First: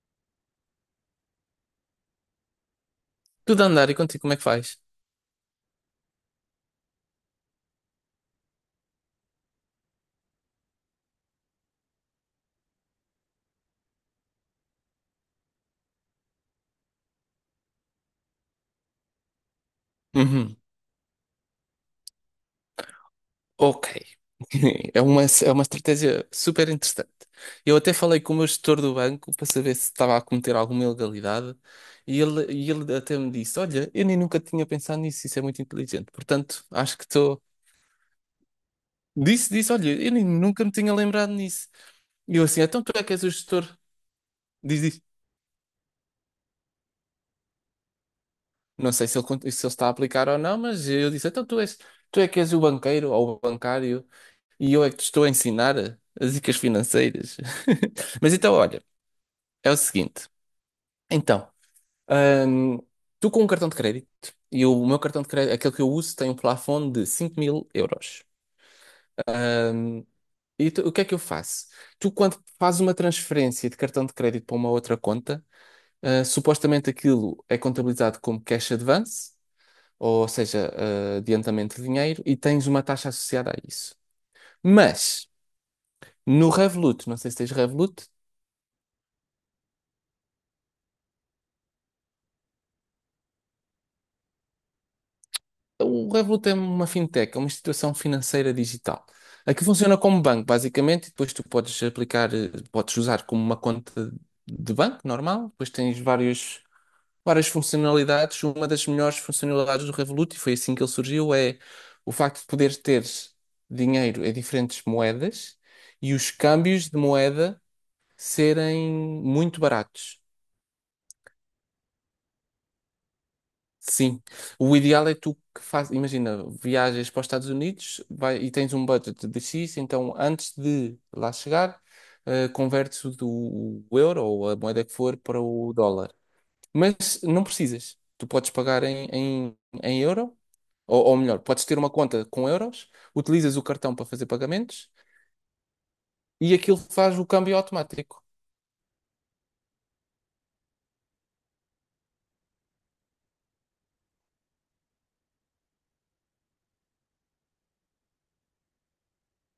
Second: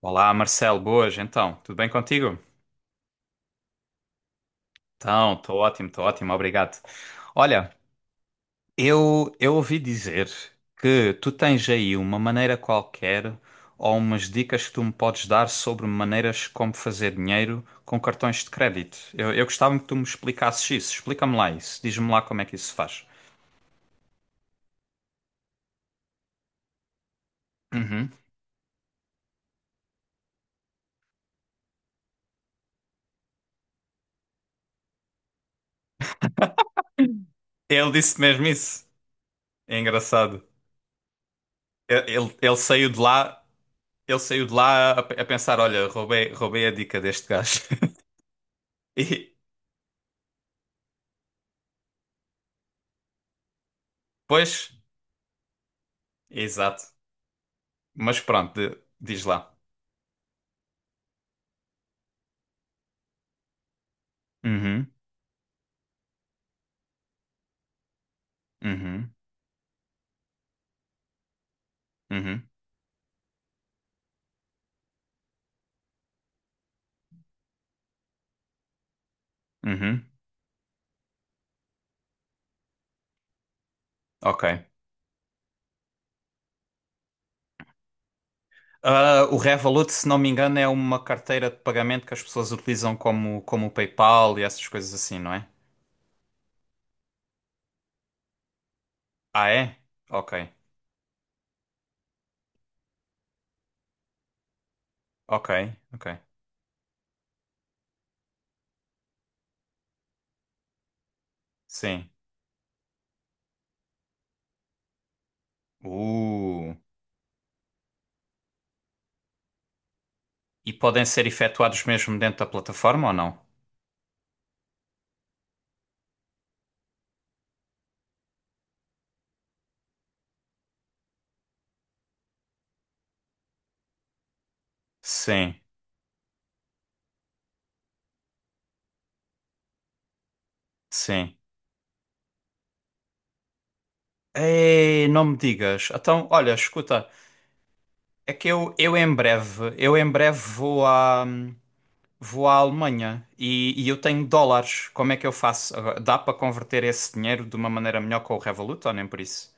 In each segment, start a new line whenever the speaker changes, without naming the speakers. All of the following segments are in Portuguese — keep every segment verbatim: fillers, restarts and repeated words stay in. Olá, Marcelo, boas, então, tudo bem contigo?
Tudo a andar e contigo, como é que faz?
Então, estou ótimo, estou ótimo, obrigado. Olha, eu, eu ouvi dizer que tu tens aí uma maneira qualquer ou umas dicas que tu me podes dar sobre maneiras como fazer dinheiro com cartões de crédito. Eu, eu gostava que tu me
Uhum.
explicasses isso, explica-me lá isso, diz-me lá como é que isso se faz.
Ok. É uma, é uma estratégia super interessante. Eu até
Uhum.
falei com o meu gestor do banco para saber se estava a cometer alguma ilegalidade e ele, e ele até me disse: Olha, eu nem nunca tinha pensado nisso, isso é muito inteligente. Portanto, acho que estou.
Ele disse mesmo isso.
Disse, disse:
É
Olha, eu nem
engraçado.
nunca me tinha lembrado nisso.
Ele, ele-
E eu
ele
assim: Então
saiu
tu
de
é que és o
lá,
gestor?
ele saiu de
Diz
lá a,
isso.
a pensar, olha, roubei, roubei a dica deste gajo.
Não sei se ele,
E,
cont- se ele está a aplicar ou não, mas eu disse: Então tu és, tu é que és o banqueiro ou o bancário. E
Pois,
eu é que te estou a ensinar as dicas
exato.
financeiras.
Mas
Mas
pronto,
então,
de-
olha,
diz lá.
é o seguinte. Então, hum, tu com um cartão de crédito, e o
Uhum,
meu cartão de crédito, aquele que eu uso, tem um plafond de cinco mil euros.
uhum,
Hum, e tu- o que é que eu faço? Tu, quando
uhum,
fazes uma transferência de cartão de crédito para uma outra conta, ah, supostamente aquilo é contabilizado como cash advance,
uhum.
ou seja, ah, adiantamento de dinheiro, e tens uma taxa associada a isso.
Ok.
Mas no Revolut, não sei se tens Revolut.
Ah, o Revolut, se não me engano, é uma carteira de pagamento que as pessoas utilizam como, como o PayPal e essas coisas assim, não é?
O Revolut é uma fintech, é uma instituição financeira digital.
Ah,
Aqui
é?
funciona como
Ok,
banco, basicamente, e depois tu podes aplicar, eh, podes usar como uma conta de banco
ok,
normal, depois tens
ok.
vários, várias funcionalidades. Uma das melhores funcionalidades do Revolut, e foi assim que ele surgiu, é
Sim.
o facto de poderes ter dinheiro em diferentes moedas e os
Uh.
câmbios de moeda serem muito baratos.
E podem ser efetuados mesmo dentro da plataforma ou não?
Sim, o ideal é tu que faz, imagina, viajas para os Estados Unidos vai, e tens um budget de X, então antes de lá chegar, eh, convertes o, do- o euro ou a moeda que for para
Sim,
o dólar. Mas não precisas, tu podes pagar em, em, em euro, ou, ou
sim.
melhor, podes ter uma conta com euros, utilizas o cartão para fazer pagamentos
Ei, não me digas. Então, olha,
e aquilo
escuta,
faz o câmbio automático.
é que eu, eu em breve, eu em breve vou à, hum, vou à Alemanha e, e eu tenho dólares. Como é que eu faço? Dá para converter esse dinheiro de uma maneira melhor com o Revolut ou nem por isso?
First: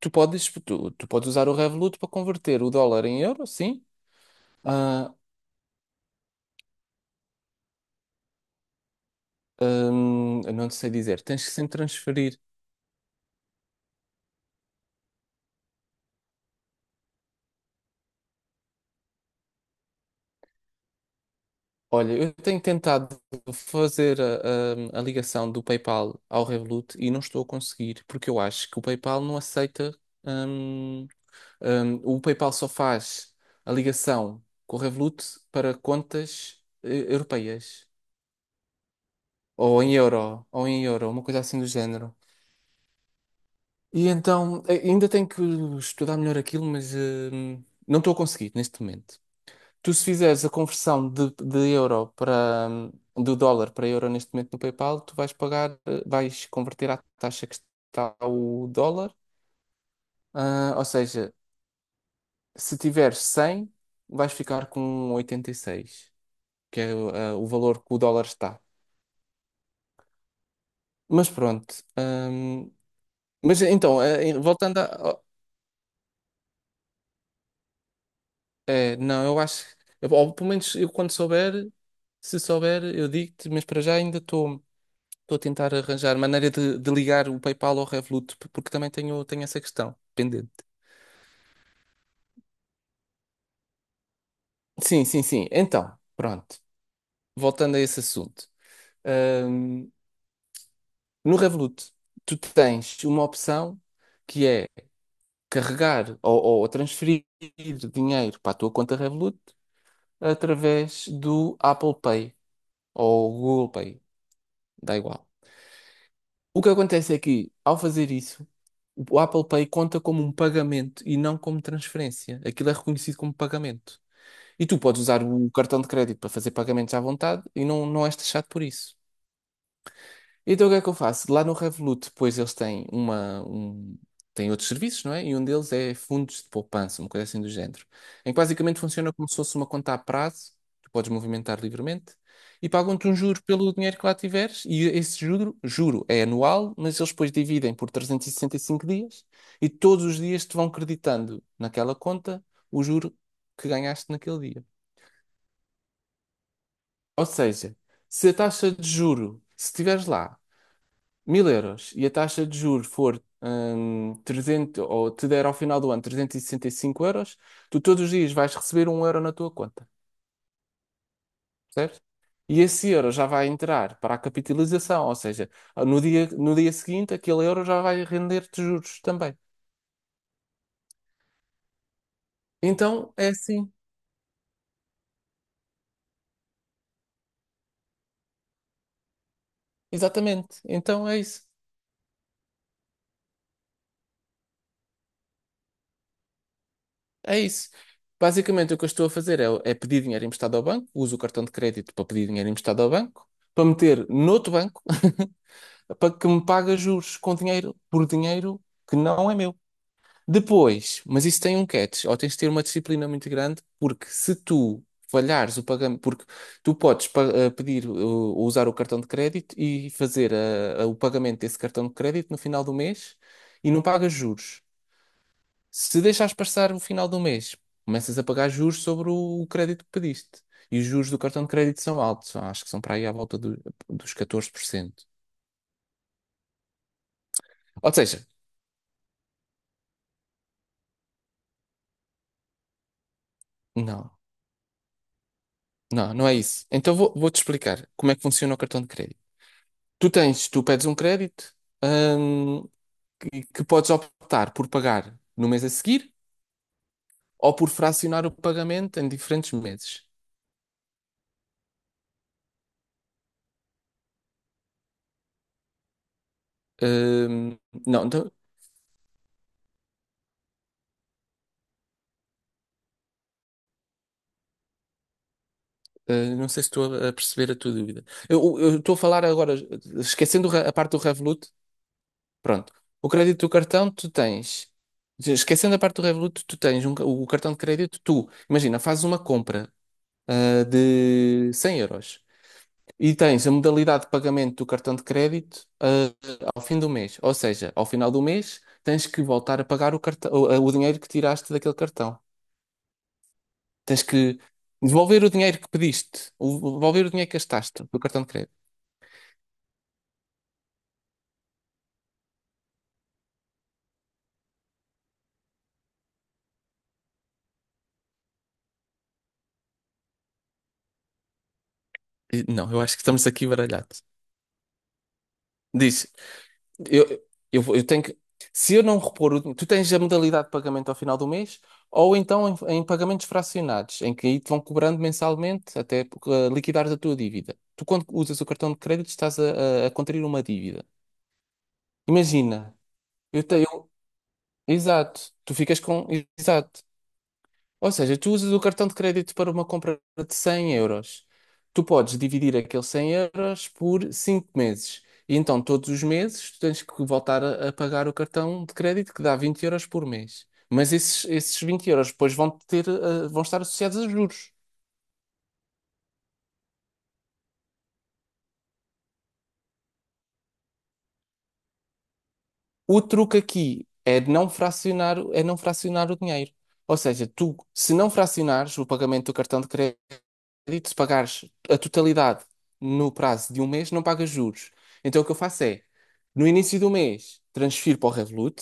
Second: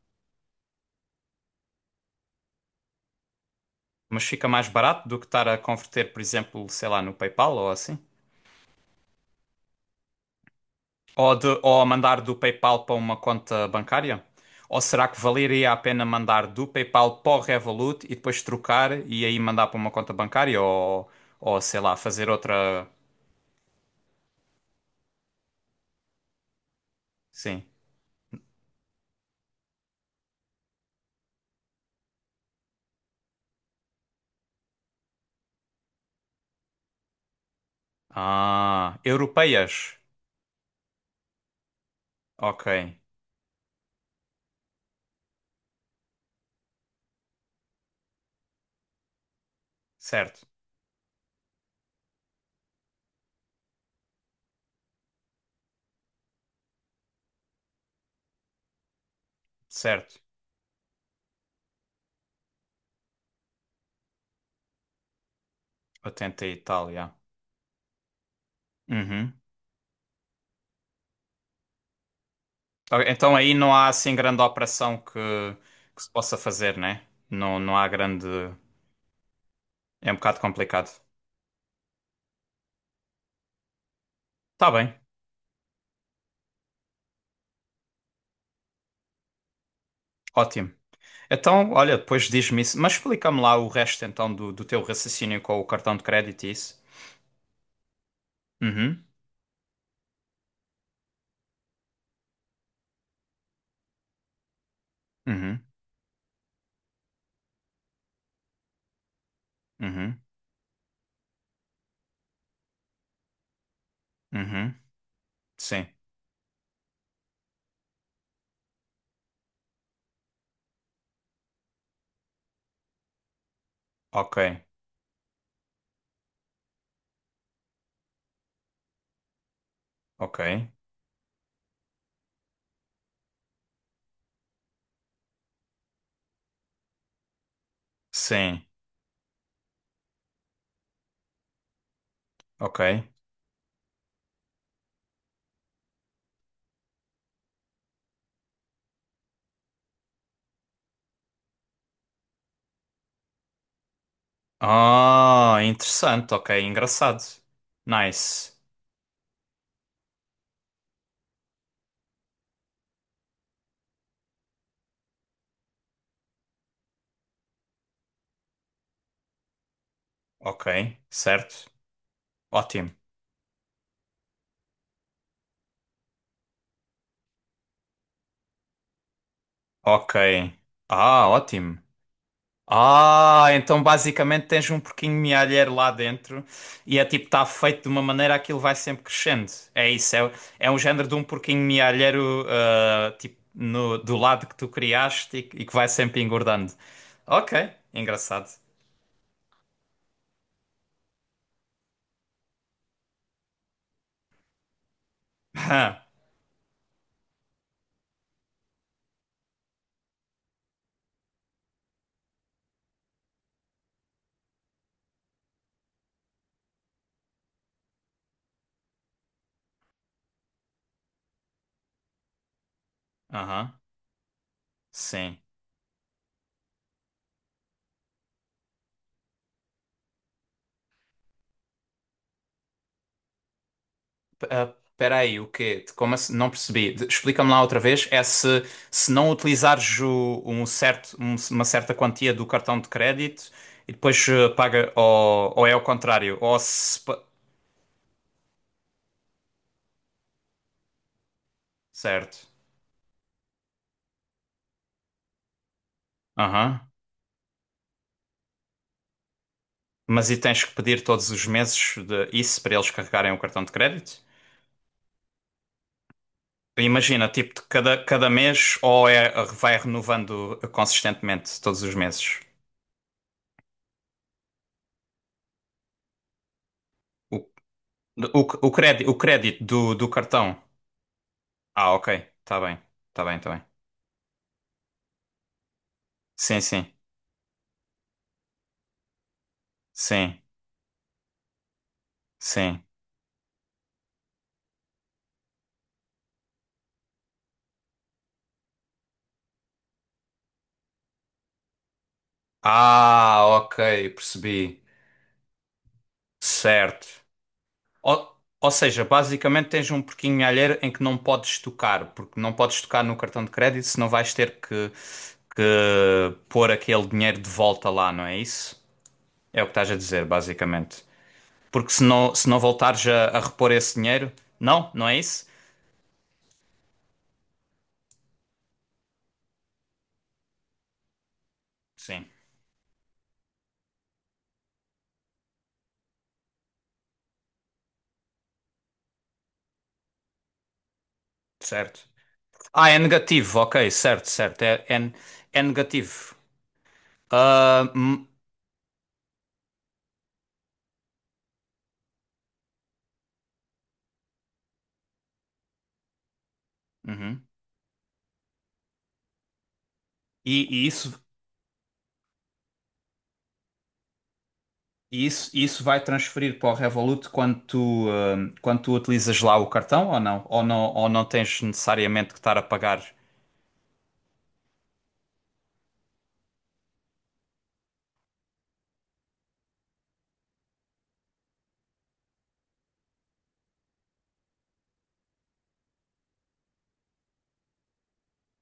Tu podes, tu, tu podes usar o Revolut para converter o dólar em euro, sim.
Mas fica mais barato
Ah,
do que estar a converter, por exemplo, sei lá, no PayPal ou assim?
Hum, eu não te sei dizer,
Ou,
tens
de,
que sempre
ou a mandar do
transferir.
PayPal para uma conta bancária? Ou será que valeria a pena mandar do PayPal para o Revolut e depois trocar e aí mandar para uma conta bancária? Ou, ou sei lá,
Olha,
fazer
eu tenho
outra.
tentado fazer a, a- a ligação do PayPal ao Revolut e não estou a
Sim.
conseguir, porque eu acho que o PayPal não aceita. hum, hum, o PayPal só faz a ligação com o Revolut para contas eh, europeias,
Ah,
ou em
europeias.
euro, ou em euro, uma coisa assim do género.
Ok.
E então, eh, ainda tenho que estudar melhor aquilo, mas hum, não estou a conseguir neste momento. Tu se fizeres
Certo,
a conversão de, de euro para, hum, do dólar para euro neste momento no PayPal, tu vais pagar, eh, vais converter à taxa que está o dólar.
certo.
Ah, ou seja, se tiveres cem, vais ficar com oitenta e seis,
oitenta e
que
tal,
é o
yeah.
ah, o valor que o dólar está.
Uhum.
Mas pronto. hum,
Ok, então aí
mas
não há
então,
assim
eh, em-
grande
voltando
operação
a.
que,
Oh,
que se possa fazer, né? Não, não há grande.
é, não, eu acho.
É
eu-
um
Ou
bocado
pelo menos
complicado.
eu quando souber, se souber, eu digo-te, mas para já ainda estou.
Tá bem,
Estou a tentar arranjar maneira de, de ligar o PayPal ao Revolut, p- porque também tenho, tenho essa questão pendente.
ótimo. Então, olha, depois diz-me isso. Mas explica-me lá o resto então do, do teu
Sim, sim,
raciocínio
sim.
com o cartão
Então,
de crédito e
pronto.
isso.
Voltando a esse assunto.
Uhum,
Ahm, no Revolut, tu tens uma opção que é
uhum,
carregar ou, ou transferir dinheiro para a tua conta Revolut
uhum,
através do Apple Pay ou Google Pay.
uhum.
Dá igual.
Sim.
O que acontece é que, ao fazer isso, o Apple Pay conta como um pagamento e não como transferência. Aquilo é reconhecido como pagamento.
Ok,
E tu podes usar o cartão de crédito para fazer pagamentos à vontade e não, não és taxado por isso.
ok.
Então o que é que eu faço? Lá no Revolut, depois eles têm uma, um, têm outros serviços, não é? E um deles é fundos de poupança, uma coisa assim do género. Em que
Sim,
basicamente funciona como se fosse uma conta a prazo, tu podes movimentar livremente, e
ok.
pagam-te um juro pelo dinheiro que lá tiveres, e esse juro, juro é anual, mas eles depois dividem por trezentos e sessenta e cinco dias, e todos os dias te vão creditando naquela conta o juro que ganhaste naquele dia.
Ah, interessante, ok. Engraçado.
Ou seja, se a
Nice.
taxa de juro, se estiveres lá mil euros e a taxa de juros for hum, trezentos, ou te der ao final do ano trezentos e sessenta e cinco euros, tu todos os dias vais receber um euro na tua conta,
Ok, certo.
certo? E esse
Ótimo.
euro já vai entrar para a capitalização, ou seja, no dia, no dia seguinte aquele euro já vai render-te juros também.
Ok. Ah, ótimo.
Então é
Ah,
assim,
então basicamente tens um porquinho mealheiro lá dentro e é tipo, está feito de uma maneira aquilo vai sempre crescendo. É isso, é,
exatamente.
é um género
Então
de
é
um
isso,
porquinho mealheiro ah, tipo, no, do lado que tu criaste e, que e que vai sempre engordando.
é
Ok,
isso.
engraçado.
Basicamente o que eu estou a fazer é, é pedir dinheiro emprestado ao banco, uso o cartão de crédito para pedir dinheiro emprestado ao banco, para meter noutro banco. É para que me paga juros com dinheiro, por dinheiro que não é meu. Depois, mas isso tem um catch, ou tens de ter uma disciplina muito grande, porque se tu falhares o pagamento, porque tu podes pa- eh, pedir eh, ou usar o cartão de crédito e fazer eh, eh, o pagamento desse cartão de crédito no final do mês e
Aham,
não pagas juros.
sim.
Se deixares passar o final do mês, começas a pagar juros sobre o o crédito que pediste. E os juros do cartão de crédito são altos, acho que são para aí à volta do- dos
P-
catorze por
ah,
cento
Peraí, o quê? De- Como assim? Não percebi. De- Explica-me lá outra
Ou
vez.
seja,
É se, se não utilizares o- um certo, um- uma certa quantia do cartão de crédito e
não.
depois eh, paga, ou, ou é ao
Não, não é
contrário, ou
isso. Então
se...
vou,
pa-
vou-te explicar como é que funciona o cartão de crédito. Tu tens, tu pedes um crédito,
Certo.
hum, que, que podes optar por pagar no mês a seguir
Aham.
ou por fracionar o pagamento em diferentes meses.
Mas e tens que pedir todos os meses de isso para eles carregarem o cartão de crédito? Imagina, tipo,
Hum,
de cada,
não,
cada
então,
mês ou é, vai renovando consistentemente todos os meses?
eh, não sei se estou a a
O,
perceber a tua dúvida.
o,
Eu
o
eu estou a
crédito, o
falar agora,
crédito do, do
esquecendo o
cartão.
re- a parte do Revolut,
Ah, ok. Tá
pronto.
bem.
O
Tá bem,
crédito do
tá bem.
cartão, tu tens. Esquecendo a parte do Revolut, tu
Sim,
tens
sim.
um ca- o cartão de crédito, tu, imagina, fazes uma compra
Sim,
ah, de cem euros.
sim.
E tens a modalidade de pagamento do cartão de crédito, ah, ao fim do mês. Ou seja, ao final do mês tens que voltar a pagar o cartão, o o dinheiro que tiraste daquele cartão.
Ah, ok.
Tens que
Percebi.
devolver o dinheiro que pediste, o- devolver
Certo.
o dinheiro que gastaste do cartão de
Ou,
crédito.
ou seja, basicamente tens um porquinho alheiro em que não podes tocar, porque não podes tocar no cartão de crédito, senão vais ter que, que pôr aquele dinheiro de volta lá, não é isso? É o que estás a dizer, basicamente. Porque se não,
E,
se não
não, eu acho que
voltares a,
estamos
a
aqui
repor esse
baralhados.
dinheiro, não, não é isso?
Diz, Eu, eu, vou- eu tenho que. Se eu não repor o. Tu tens a modalidade de pagamento ao final do mês, ou
Sim,
então em, em pagamentos fracionados, em que aí te vão cobrando mensalmente até uh, liquidares a tua dívida. Tu, quando usas o cartão de crédito, estás a, a, a contrair uma dívida.
certo.
Imagina,
Ah, é
eu
negativo, ok,
tenho.
certo, certo. É, é,
Exato, tu
é
ficas com.
negativo.
Exato.
Ah,
Ou seja,
hum,
tu usas o cartão de crédito para uma compra de cem euros. Tu podes dividir aqueles cem euros por cinco meses. E então, todos os meses, tu tens que voltar
uhum.
a, a pagar o cartão de crédito, que dá vinte euros por mês.
E, e
Mas
isso,
esses, esses vinte euros depois vão ter, eh, vão estar associados a juros.
e isso, e isso vai transferir para o Revolut quando tu, ah, quando tu utilizas lá o cartão ou não? Ou não, ou não tens necessariamente que estar a
O
pagar?
truque aqui é de não fracionar, é não fracionar o dinheiro. Ou seja, tu, se não fracionares o pagamento do cartão de crédito, crédito, se pagares a totalidade no prazo de um mês, não pagas juros. Então o que eu faço é, no início do mês, transfiro para o Revolut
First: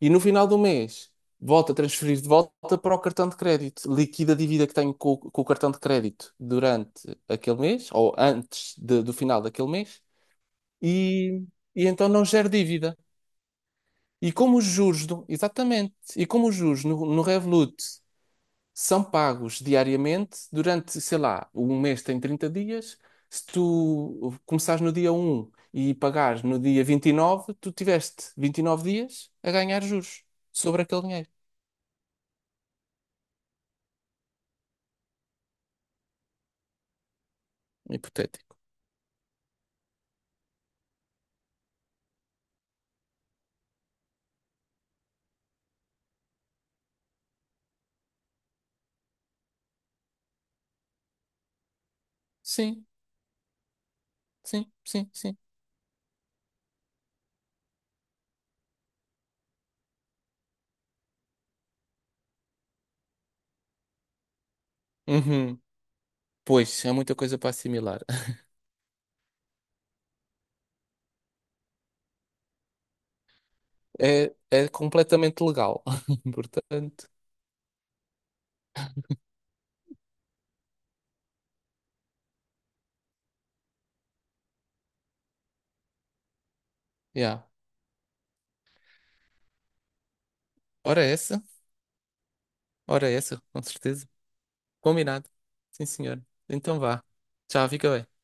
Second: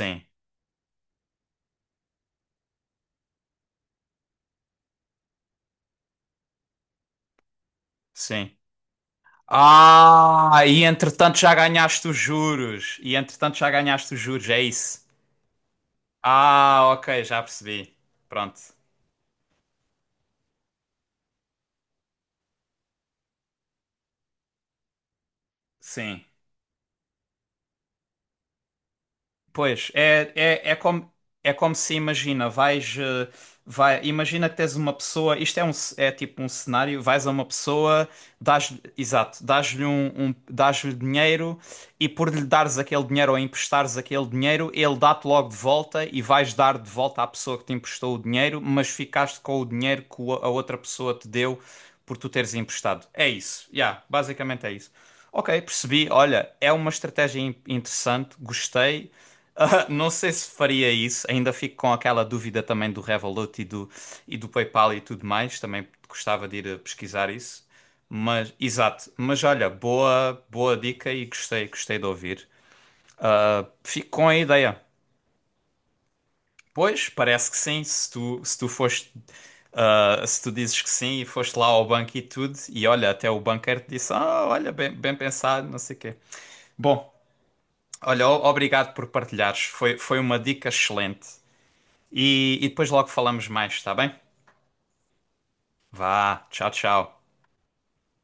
e no final do mês, volto a transferir de volta para o cartão de crédito. Liquido a dívida que tenho com, o com o cartão de crédito durante aquele mês, ou
sim.
antes de- do final daquele mês,
Ah, e entretanto
e,
já
e
ganhaste
então
os
não gero dívida.
juros. E entretanto já ganhaste os
E
juros,
como
é
os
isso.
juros, do- exatamente, e como os juros
Ah,
no, no
ok, já
Revolut
percebi. Pronto.
são pagos diariamente durante, sei lá, um mês tem trinta dias. Se tu começares no dia um e
Sim.
pagares no dia vinte e nove tu tiveste vinte e nove dias a ganhar
Pois,
juros
é, é, é
sobre aquele
como,
dinheiro.
é como se imagina, vais, eh, vai, imagina que tens uma pessoa, isto é, um, ce- é tipo um cenário, vais a uma pessoa,
Hipotético.
dás, exato, dás-lhe um, um, dás-lhe dinheiro e por lhe dares aquele dinheiro ou emprestares aquele dinheiro, ele dá-te logo de volta e vais dar de volta à pessoa que te emprestou o dinheiro, mas ficaste com o dinheiro que o- a outra pessoa te deu por tu teres
Sim,
emprestado. É isso, yeah, basicamente é
sim,
isso.
sim, sim.
Ok, percebi. Olha, é uma estratégia in- interessante, gostei. Ah, não sei se faria isso, ainda fico com aquela dúvida também do Revolut e do, e do PayPal e tudo mais,
Uhum.
também gostava de ir a
Pois, é muita
pesquisar
coisa para
isso.
assimilar.
Mas, exato, mas olha, boa, boa dica e gostei, gostei de ouvir. Ah, fico com
É,
a
é
ideia.
completamente legal.
Pois,
Portanto,
parece que sim, se tu, se tu foste, ah, se tu dizes que sim e foste lá ao banco e tudo, e olha, até o banqueiro te disse, ah, olha, bem, bem pensado, não sei o quê. Bom,
yeah.
olha, o- obrigado por partilhares, foi, foi uma dica
Ora
excelente.
essa,
E, e depois logo
ora essa,
falamos
com
mais, está
certeza.
bem?
Combinado. Sim, senhor.
Vá, tchau,
Então vá.
tchau.
Tchau, fica bem.